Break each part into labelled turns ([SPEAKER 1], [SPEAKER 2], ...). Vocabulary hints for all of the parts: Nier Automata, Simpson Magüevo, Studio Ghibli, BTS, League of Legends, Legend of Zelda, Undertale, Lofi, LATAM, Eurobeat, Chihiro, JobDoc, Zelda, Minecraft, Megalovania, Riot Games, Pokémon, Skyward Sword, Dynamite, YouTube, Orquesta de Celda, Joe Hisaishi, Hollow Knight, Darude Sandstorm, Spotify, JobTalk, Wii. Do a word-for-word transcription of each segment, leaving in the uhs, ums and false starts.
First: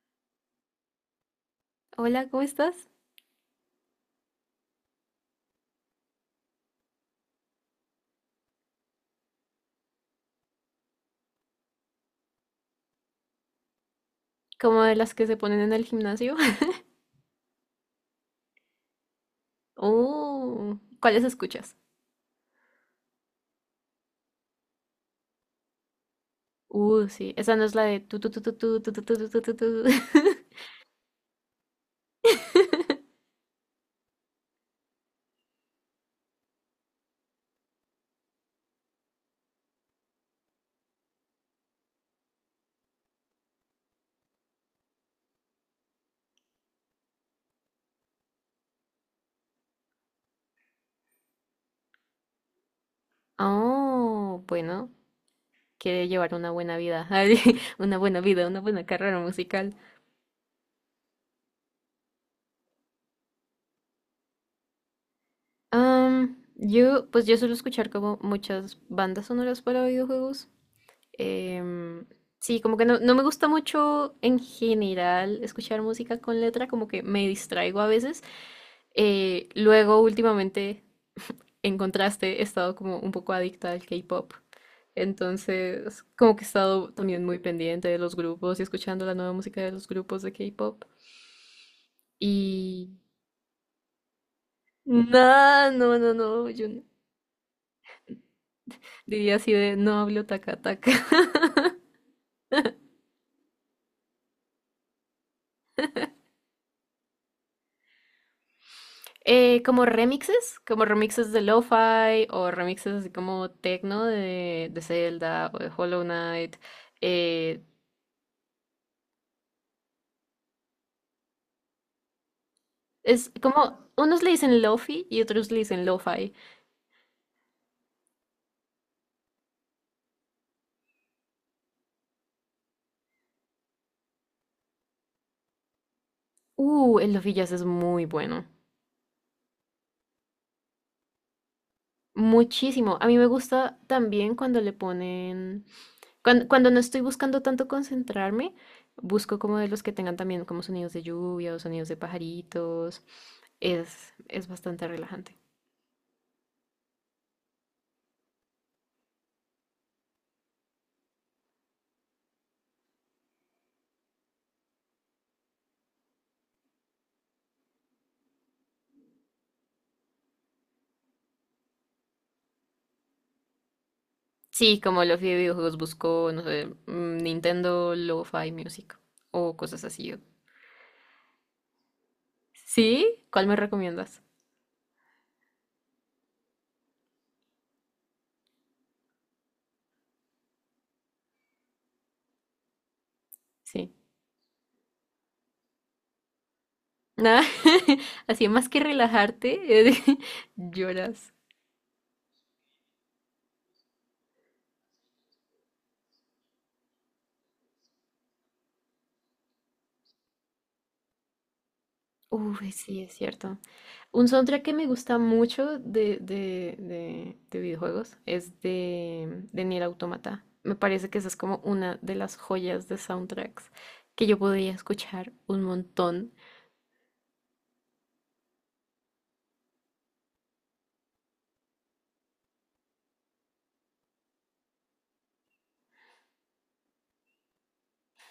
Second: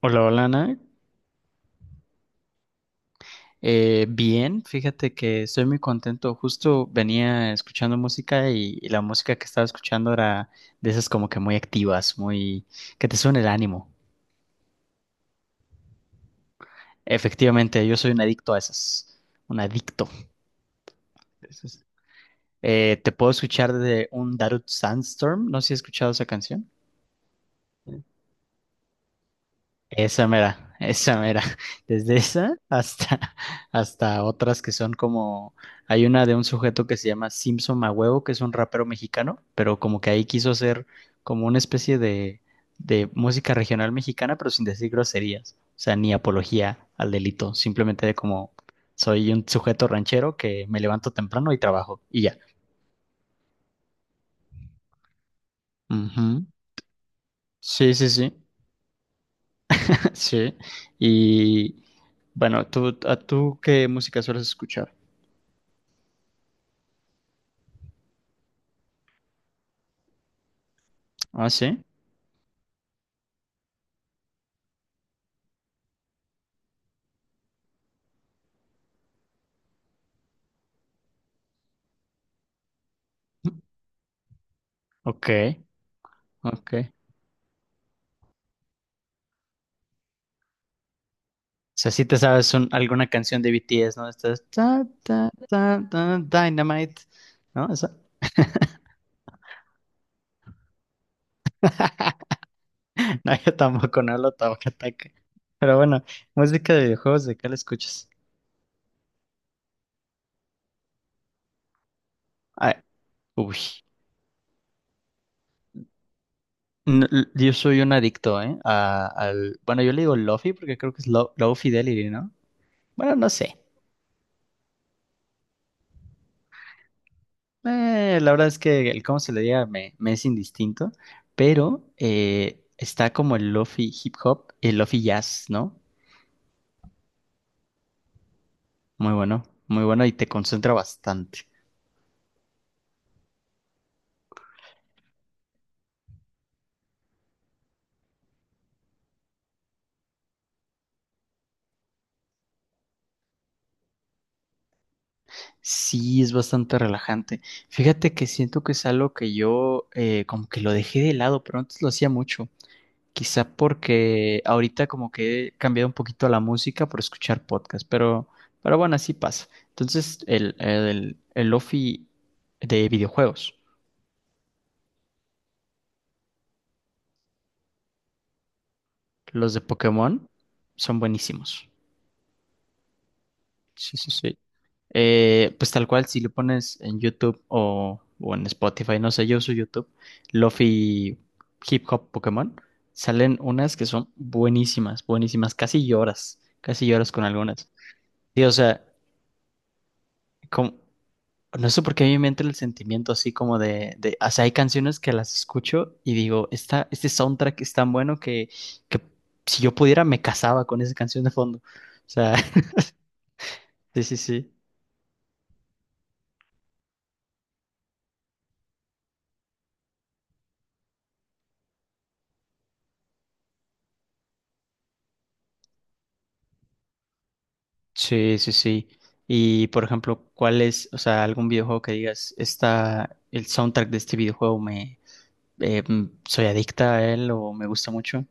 [SPEAKER 1] Hola, hola, Nat.
[SPEAKER 2] Hola, ¿cómo estás?
[SPEAKER 1] Eh, bien, fíjate que estoy muy contento. Justo venía escuchando música y, y la música que estaba escuchando era de esas como que muy activas, muy que te suena el ánimo.
[SPEAKER 2] Como de las que se ponen en el gimnasio.
[SPEAKER 1] Efectivamente, yo soy un adicto a esas, un adicto.
[SPEAKER 2] Uh, ¿cuáles escuchas?
[SPEAKER 1] Entonces, eh, te puedo escuchar de un Darude Sandstorm. No sé si has escuchado esa canción.
[SPEAKER 2] Uh, sí, esa no es la de tu tu tu tu tu tu tu tu tu tu tu, tu.
[SPEAKER 1] Esa mera, esa mera. Desde esa hasta, hasta otras que son como. Hay una de un sujeto que se llama Simpson Magüevo, que es un rapero mexicano, pero como que ahí quiso hacer como una especie de, de música regional mexicana, pero sin decir groserías. O sea, ni apología al delito. Simplemente de como soy un sujeto ranchero que me levanto temprano y trabajo. Y ya.
[SPEAKER 2] Oh, bueno, quiere llevar
[SPEAKER 1] Ujú.
[SPEAKER 2] una buena vida,
[SPEAKER 1] Sí,
[SPEAKER 2] una
[SPEAKER 1] sí,
[SPEAKER 2] buena
[SPEAKER 1] sí.
[SPEAKER 2] vida, una buena carrera musical.
[SPEAKER 1] Sí. Y bueno, ¿tú, a tú qué música sueles escuchar?
[SPEAKER 2] Am, yo, pues yo suelo escuchar como muchas bandas sonoras para videojuegos.
[SPEAKER 1] Ah, sí.
[SPEAKER 2] Em, sí, como que no, no me gusta mucho en general escuchar música con letra, como que me distraigo a veces. Eh, luego, últimamente, en contraste, he estado como un poco adicta al K-pop.
[SPEAKER 1] Ok,
[SPEAKER 2] Entonces, como que he
[SPEAKER 1] ok.
[SPEAKER 2] estado
[SPEAKER 1] O
[SPEAKER 2] también muy pendiente de los grupos y escuchando la nueva música de los grupos de K-pop.
[SPEAKER 1] sea, sí te sabes un-
[SPEAKER 2] Y
[SPEAKER 1] alguna canción de B T S, ¿no? Estás ta, ta,
[SPEAKER 2] nada,
[SPEAKER 1] ta,
[SPEAKER 2] no, no,
[SPEAKER 1] ta,
[SPEAKER 2] no, yo no-
[SPEAKER 1] Dynamite, ¿no? Esa.
[SPEAKER 2] diría así de no hablo taca taca.
[SPEAKER 1] No, yo tampoco, no lo tomo ataque. Pero bueno, música de videojuegos, ¿de qué la escuchas?
[SPEAKER 2] Eh, como remixes, como remixes de lo-fi o
[SPEAKER 1] Ay,
[SPEAKER 2] remixes así como
[SPEAKER 1] uy.
[SPEAKER 2] techno de, de Zelda o de Hollow Knight.
[SPEAKER 1] No, l- yo
[SPEAKER 2] eh,
[SPEAKER 1] soy un adicto, ¿eh? A- al, bueno, yo le digo Lofi porque creo que es Low, Low Fidelity, ¿no? Bueno, no
[SPEAKER 2] es
[SPEAKER 1] sé.
[SPEAKER 2] como, unos le dicen lo-fi y otros le dicen lo-fi.
[SPEAKER 1] Eh, la verdad es que el cómo se le diga me, me es indistinto, pero eh, está como el lofi hip hop, el lofi jazz, ¿no?
[SPEAKER 2] Uh, el Love y Jazz es muy bueno.
[SPEAKER 1] Muy bueno, muy bueno y te concentra bastante.
[SPEAKER 2] Muchísimo. A mí me gusta también cuando le ponen. Cuando, cuando no estoy buscando tanto concentrarme, busco como de los que tengan también como sonidos de lluvia o sonidos de pajaritos. Es, es bastante relajante.
[SPEAKER 1] Sí, es bastante relajante. Fíjate que siento que es algo que yo eh, como que lo dejé de lado, pero antes lo hacía mucho. Quizá porque ahorita como que he cambiado un poquito la música por escuchar podcast, pero, pero bueno, así pasa. Entonces, el, el, el lofi de videojuegos.
[SPEAKER 2] Sí, como Lofi de videojuegos busco, no sé, mm, Nintendo Lo-Fi Music
[SPEAKER 1] Los
[SPEAKER 2] o
[SPEAKER 1] de
[SPEAKER 2] cosas así.
[SPEAKER 1] Pokémon son buenísimos.
[SPEAKER 2] ¿Sí? ¿Cuál me
[SPEAKER 1] Sí, sí,
[SPEAKER 2] recomiendas?
[SPEAKER 1] sí. Eh, pues tal cual, si lo pones en YouTube o, o en Spotify, no sé, yo uso YouTube, Lofi Hip Hop Pokémon, salen unas que
[SPEAKER 2] Sí.
[SPEAKER 1] son buenísimas, buenísimas, casi lloras, casi lloras con
[SPEAKER 2] Nada.
[SPEAKER 1] algunas. Sí,
[SPEAKER 2] Así,
[SPEAKER 1] o
[SPEAKER 2] más que
[SPEAKER 1] sea,
[SPEAKER 2] relajarte,
[SPEAKER 1] como-
[SPEAKER 2] lloras.
[SPEAKER 1] no sé por qué a mí me entra el sentimiento así como de, de, o sea, hay canciones que las escucho y digo, esta, este soundtrack es tan bueno que, que si yo pudiera me casaba con esa canción de fondo. O sea,
[SPEAKER 2] Uy, sí, es cierto.
[SPEAKER 1] sí, sí,
[SPEAKER 2] Un
[SPEAKER 1] sí.
[SPEAKER 2] soundtrack que me gusta mucho de, de, de- de videojuegos es de, de Nier Automata. Me parece que esa es como una de las joyas de soundtracks que yo podría escuchar un montón.
[SPEAKER 1] Sí, sí, sí. Y por ejemplo, ¿cuál es, o sea, algún videojuego que digas, está el soundtrack de este videojuego me, eh, mm, soy adicta a él o me gusta mucho?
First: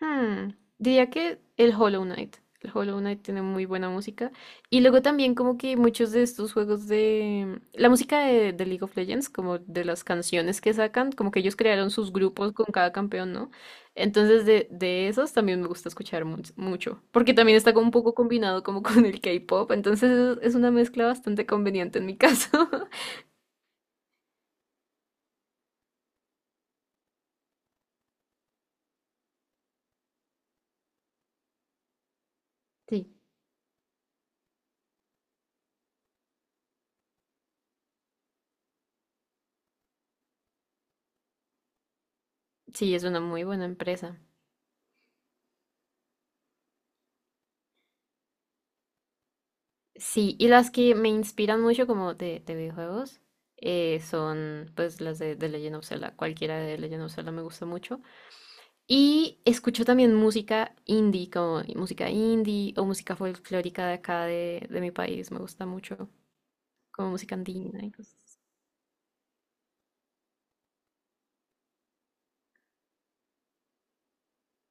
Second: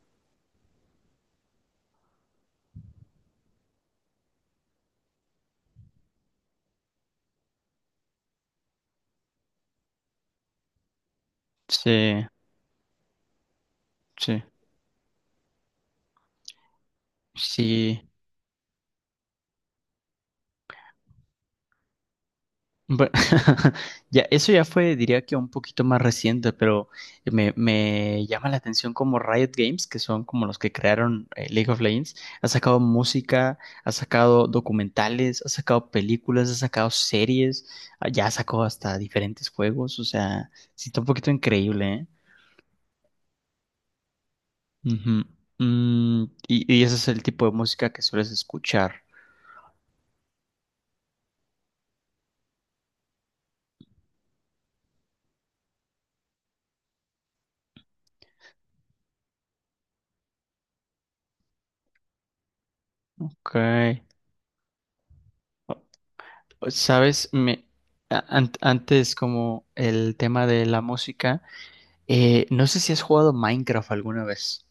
[SPEAKER 2] Hmm, Diría que el Hollow Knight. El Hollow Knight tiene muy buena música. Y luego también como que muchos de estos juegos de… La música de, de League of Legends, como de las canciones que sacan, como que ellos crearon sus
[SPEAKER 1] Sí,
[SPEAKER 2] grupos con cada campeón, ¿no?
[SPEAKER 1] sí,
[SPEAKER 2] Entonces de, de esos también me gusta escuchar mu- mucho. Porque también está como un
[SPEAKER 1] sí.
[SPEAKER 2] poco combinado como con el K-pop. Entonces es es una mezcla bastante conveniente en mi caso.
[SPEAKER 1] Bueno, ya, eso ya fue, diría que un poquito más reciente, pero me, me llama la atención como Riot Games, que son como los que crearon eh, League of Legends, ha sacado
[SPEAKER 2] Sí,
[SPEAKER 1] música, ha sacado documentales, ha sacado películas, ha sacado series, ah, ya ha sacado hasta diferentes juegos, o sea, sí está un poquito increíble, ¿eh?
[SPEAKER 2] sí, es una muy buena empresa.
[SPEAKER 1] Ujú. Mm, y, y ese es el tipo de música que sueles escuchar.
[SPEAKER 2] Sí, y las que me inspiran mucho como de, de videojuegos eh, son pues las de, de Legend of Zelda. Cualquiera de Legend of Zelda me gusta mucho. Y escucho también música indie, como música indie o música
[SPEAKER 1] Ok.
[SPEAKER 2] folclórica de acá de, de mi país. Me gusta mucho como
[SPEAKER 1] Sabes,
[SPEAKER 2] música
[SPEAKER 1] me,
[SPEAKER 2] andina y cosas
[SPEAKER 1] a-
[SPEAKER 2] así.
[SPEAKER 1] an- antes como el tema de la música, eh, no sé si has jugado Minecraft alguna vez.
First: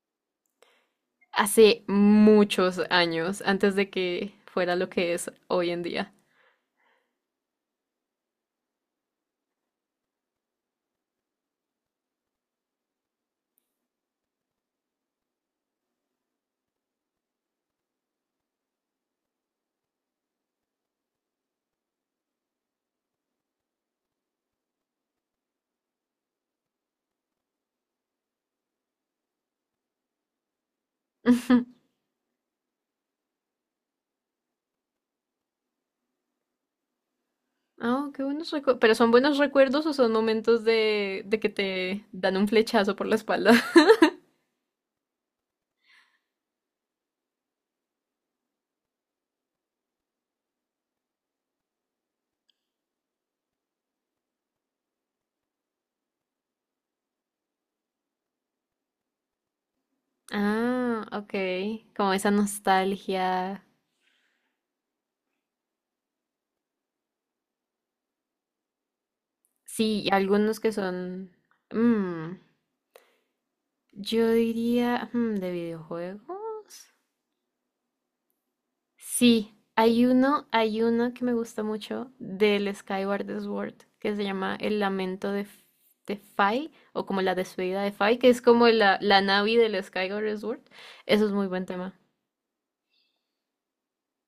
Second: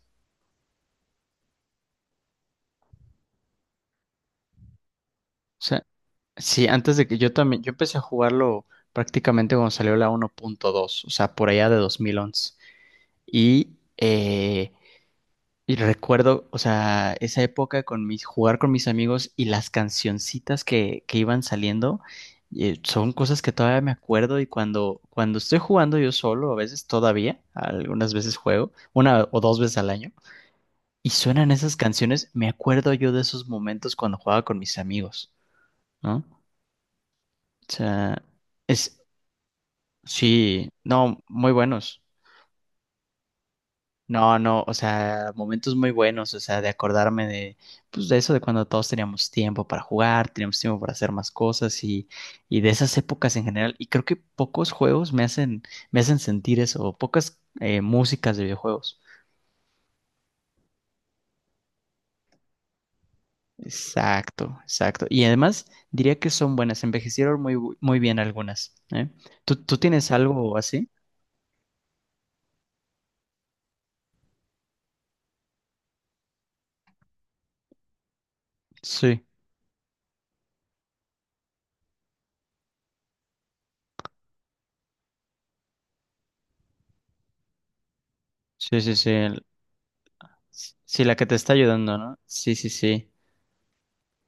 [SPEAKER 2] Hace muchos años, antes de que fuera lo que es
[SPEAKER 1] O
[SPEAKER 2] hoy en
[SPEAKER 1] sea,
[SPEAKER 2] día.
[SPEAKER 1] sí, antes de que yo también, yo empecé a jugarlo prácticamente cuando salió la uno punto dos, o sea, por allá de dos mil once. Y eh, Y recuerdo, o sea, esa época con mis, jugar con mis amigos y las cancioncitas que, que iban saliendo, eh, son cosas que todavía me acuerdo y cuando, cuando estoy jugando yo solo, a veces todavía, algunas veces juego, una o dos veces al año, y suenan esas canciones, me acuerdo yo de esos momentos cuando jugaba con mis amigos, ¿no? O
[SPEAKER 2] Ah,
[SPEAKER 1] sea,
[SPEAKER 2] qué buenos recuerdos. ¿Pero
[SPEAKER 1] es,
[SPEAKER 2] son buenos recuerdos o son momentos
[SPEAKER 1] sí, no,
[SPEAKER 2] de, de que
[SPEAKER 1] muy buenos.
[SPEAKER 2] te dan un flechazo por la espalda?
[SPEAKER 1] No, no, o sea, momentos muy buenos, o sea, de acordarme de, pues de eso de cuando todos teníamos tiempo para jugar, teníamos tiempo para hacer más cosas y, y de esas épocas en general. Y creo que pocos juegos me hacen, me hacen sentir eso, o pocas eh, músicas de videojuegos.
[SPEAKER 2] Ah, ok. Como esa nostalgia.
[SPEAKER 1] Exacto, exacto. Y además diría que son buenas, envejecieron muy, bu- muy bien algunas, ¿eh? ¿Tú, tú
[SPEAKER 2] Sí, y
[SPEAKER 1] tienes algo
[SPEAKER 2] algunos que
[SPEAKER 1] así?
[SPEAKER 2] son. mm, yo diría. mm, ¿de videojuegos?
[SPEAKER 1] Sí,
[SPEAKER 2] Sí, hay uno, hay uno que me gusta mucho del Skyward Sword que se llama El Lamento de, F- de Fai, o como la despedida de Fai, que es como
[SPEAKER 1] sí, sí,
[SPEAKER 2] la,
[SPEAKER 1] sí.
[SPEAKER 2] la
[SPEAKER 1] el-
[SPEAKER 2] Navi del Skyward Sword.
[SPEAKER 1] Sí, la
[SPEAKER 2] Eso
[SPEAKER 1] que
[SPEAKER 2] es
[SPEAKER 1] te
[SPEAKER 2] muy
[SPEAKER 1] está
[SPEAKER 2] buen tema.
[SPEAKER 1] ayudando, ¿no? Sí, sí, sí.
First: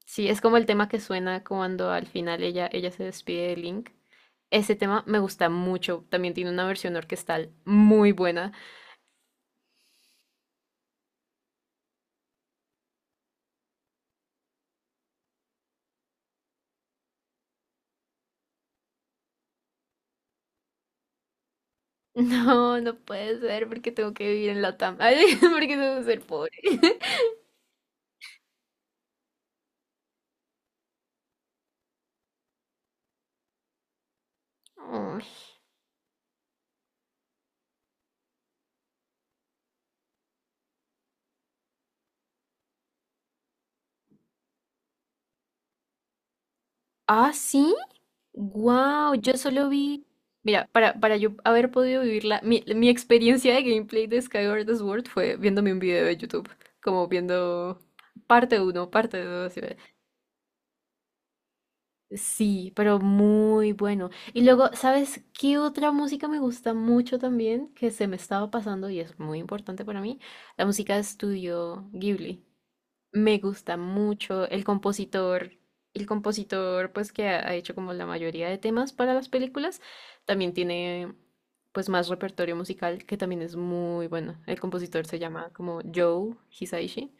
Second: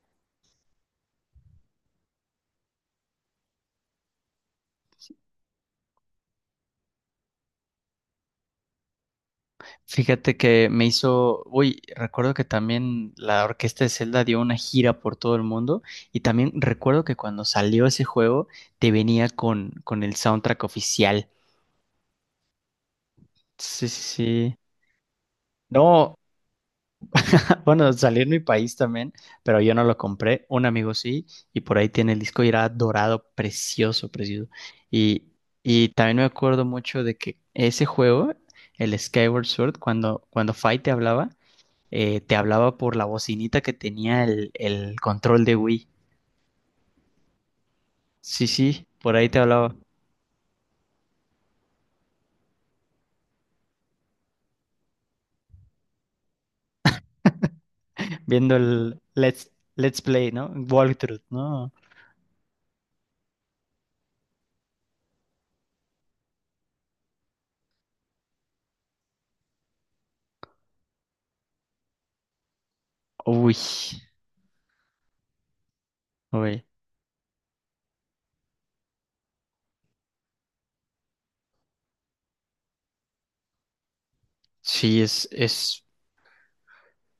[SPEAKER 2] Sí, es como el tema que suena cuando al final ella, ella se despide de Link. Ese tema me gusta mucho. También tiene una versión orquestal muy buena.
[SPEAKER 1] Fíjate que me hizo, uy, recuerdo que también la Orquesta de Celda dio una gira por todo el mundo y también recuerdo que cuando salió ese juego te venía con, con el soundtrack oficial.
[SPEAKER 2] No, no puede ser
[SPEAKER 1] Sí, sí,
[SPEAKER 2] porque tengo que vivir
[SPEAKER 1] sí.
[SPEAKER 2] en Latam. Ay, porque tengo que
[SPEAKER 1] No,
[SPEAKER 2] ser pobre.
[SPEAKER 1] bueno, salió en mi país también, pero yo no lo compré, un amigo sí, y por ahí tiene el disco y era dorado, precioso, precioso.
[SPEAKER 2] Ay.
[SPEAKER 1] Y, y también me acuerdo mucho de que ese juego, el Skyward Sword, cuando, cuando Fight te hablaba, eh, te hablaba por la bocinita que tenía el, el control de Wii.
[SPEAKER 2] Ah, sí.
[SPEAKER 1] Sí, sí,
[SPEAKER 2] Wow,
[SPEAKER 1] por ahí
[SPEAKER 2] yo
[SPEAKER 1] te
[SPEAKER 2] solo
[SPEAKER 1] hablaba.
[SPEAKER 2] vi. Mira, para, para yo haber podido vivirla, mi, mi experiencia de gameplay de Skyward Sword fue viéndome un video de YouTube, como viendo
[SPEAKER 1] Viendo
[SPEAKER 2] parte uno,
[SPEAKER 1] el
[SPEAKER 2] parte
[SPEAKER 1] Let's,
[SPEAKER 2] dos.
[SPEAKER 1] Let's Play, ¿no? Walkthrough, ¿no?
[SPEAKER 2] Sí, pero muy bueno. Y luego, ¿sabes qué otra música me gusta mucho también? Que se me estaba pasando y es muy importante para mí. La música de estudio Ghibli. Me
[SPEAKER 1] Uy,
[SPEAKER 2] gusta mucho el compositor. El
[SPEAKER 1] uy.
[SPEAKER 2] compositor, pues, que ha ha hecho como la mayoría de temas para las películas, también tiene, pues, más repertorio musical que también es muy bueno. El
[SPEAKER 1] Sí,
[SPEAKER 2] compositor se
[SPEAKER 1] es,
[SPEAKER 2] llama como
[SPEAKER 1] es,
[SPEAKER 2] Joe Hisaishi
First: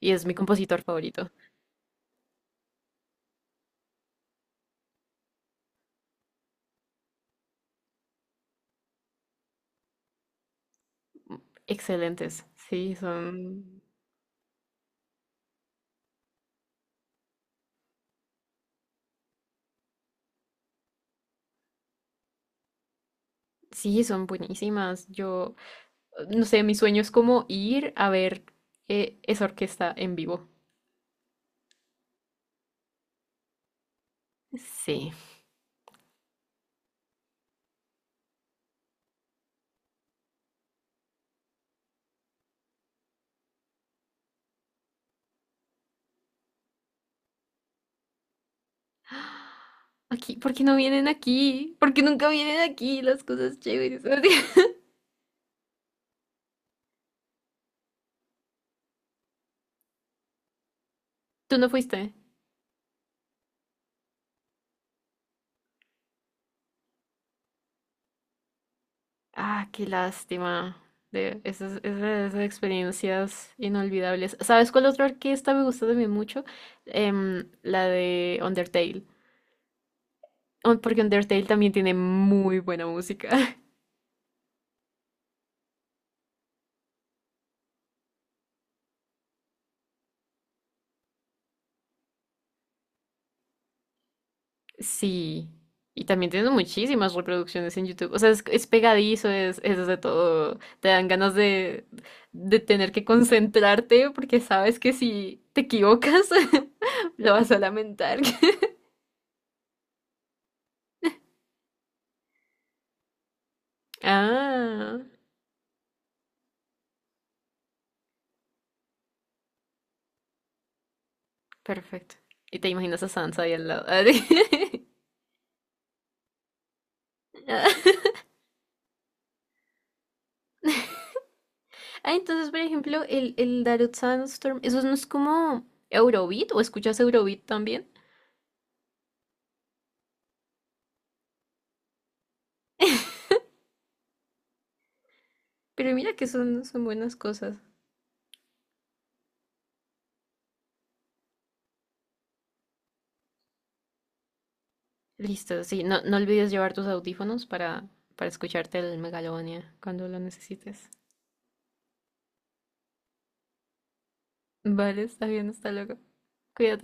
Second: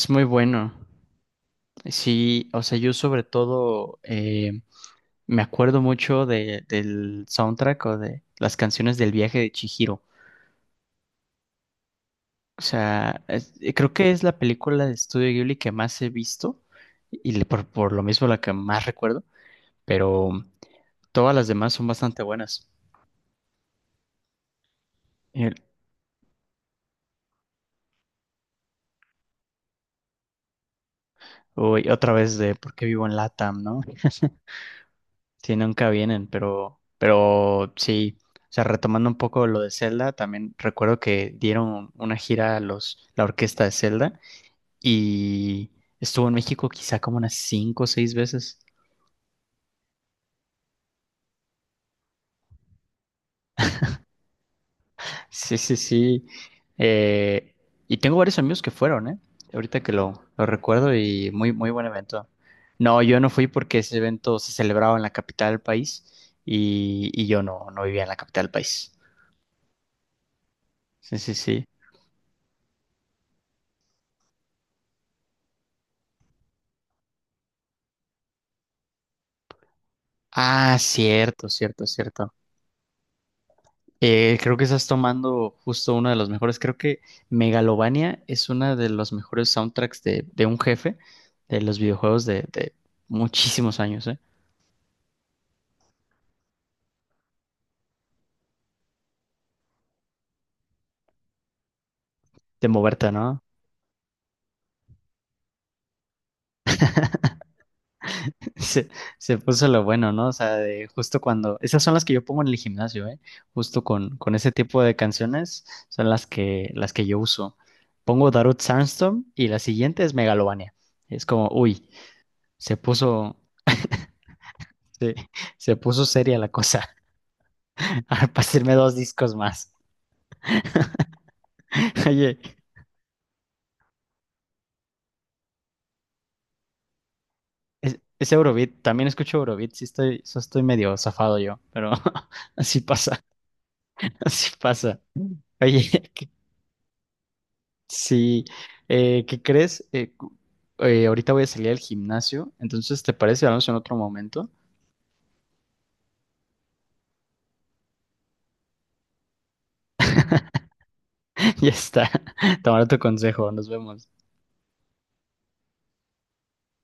[SPEAKER 2] y
[SPEAKER 1] muy
[SPEAKER 2] es mi
[SPEAKER 1] bueno.
[SPEAKER 2] compositor favorito.
[SPEAKER 1] Sí, o sea, yo sobre todo eh, me acuerdo mucho de, del soundtrack o de las canciones del viaje de Chihiro.
[SPEAKER 2] Excelentes,
[SPEAKER 1] O
[SPEAKER 2] sí,
[SPEAKER 1] sea, es- eh,
[SPEAKER 2] son
[SPEAKER 1] creo que es la película de Studio Ghibli que más he visto y le- por, por lo mismo la que más recuerdo. Pero todas las demás son bastante buenas.
[SPEAKER 2] sí, son buenísimas. Yo,
[SPEAKER 1] El-
[SPEAKER 2] no sé, mi sueño es como ir a ver eh, esa orquesta en vivo.
[SPEAKER 1] Uy, otra vez de por qué vivo en LATAM, ¿no?
[SPEAKER 2] Sí.
[SPEAKER 1] Sí, nunca vienen, pero, pero sí. O sea, retomando un poco lo de Zelda, también recuerdo que dieron una gira a los, la orquesta de Zelda y estuvo en México quizá como unas cinco o seis veces.
[SPEAKER 2] Aquí, ¿por qué no vienen aquí? ¿Por qué nunca vienen aquí las cosas chéveres?
[SPEAKER 1] Sí, sí, sí. Eh, y tengo varios amigos que fueron, ¿eh? Ahorita que lo, lo recuerdo y muy,
[SPEAKER 2] ¿Tú no
[SPEAKER 1] muy buen
[SPEAKER 2] fuiste?
[SPEAKER 1] evento. No, yo no fui porque ese evento se celebraba en la capital del país y, y yo no, no vivía en la capital del país.
[SPEAKER 2] Ah, qué lástima.
[SPEAKER 1] Sí, sí,
[SPEAKER 2] De
[SPEAKER 1] sí.
[SPEAKER 2] esas, esas- esas experiencias inolvidables. ¿Sabes cuál otra orquesta me gusta también mucho? Em, la de Undertale.
[SPEAKER 1] Ah,
[SPEAKER 2] Un- Porque Undertale
[SPEAKER 1] cierto,
[SPEAKER 2] también
[SPEAKER 1] cierto,
[SPEAKER 2] tiene
[SPEAKER 1] cierto.
[SPEAKER 2] muy buena música.
[SPEAKER 1] Eh, creo que estás tomando justo uno de los mejores. Creo que Megalovania es uno de los mejores soundtracks de, de un jefe de los videojuegos de, de muchísimos años, ¿eh?
[SPEAKER 2] Sí, y también tiene muchísimas reproducciones en YouTube. O sea, es, es pegadizo, es, es de todo. Te dan ganas de, de
[SPEAKER 1] De
[SPEAKER 2] tener que
[SPEAKER 1] moverte, no.
[SPEAKER 2] concentrarte porque sabes que si te equivocas, lo vas a lamentar.
[SPEAKER 1] Se, se puso lo bueno, ¿no? O sea, de justo cuando, esas son las que yo pongo en el gimnasio, ¿eh? Justo con, con ese tipo de
[SPEAKER 2] Ah,
[SPEAKER 1] canciones son las que, las que yo uso. Pongo Darude Sandstorm y la siguiente es Megalovania. Es como, uy,
[SPEAKER 2] perfecto. Y te
[SPEAKER 1] se
[SPEAKER 2] imaginas a
[SPEAKER 1] puso,
[SPEAKER 2] Sansa ahí al lado.
[SPEAKER 1] se, se puso seria la cosa. A pasarme dos discos más.
[SPEAKER 2] Ah,
[SPEAKER 1] Oye,
[SPEAKER 2] entonces, por ejemplo, el, el Darude Sandstorm, ¿eso no es como Eurobeat? ¿O escuchas Eurobeat también?
[SPEAKER 1] es, es Eurobeat, también escucho Eurobeat, sí estoy, sí estoy medio zafado yo, pero así pasa, así pasa. Oye,
[SPEAKER 2] Pero mira que son, son buenas cosas.
[SPEAKER 1] Sí, eh, ¿qué crees? Eh, cu- eh, ahorita voy a salir al gimnasio, entonces, ¿te parece? Hablamos en otro momento.
[SPEAKER 2] Listo, sí, no, no olvides llevar tus audífonos para, para escucharte el Megalovania cuando lo necesites.
[SPEAKER 1] Ya está. Tomaré tu consejo, nos vemos.
[SPEAKER 2] Vale, está bien, hasta luego. Cuídate.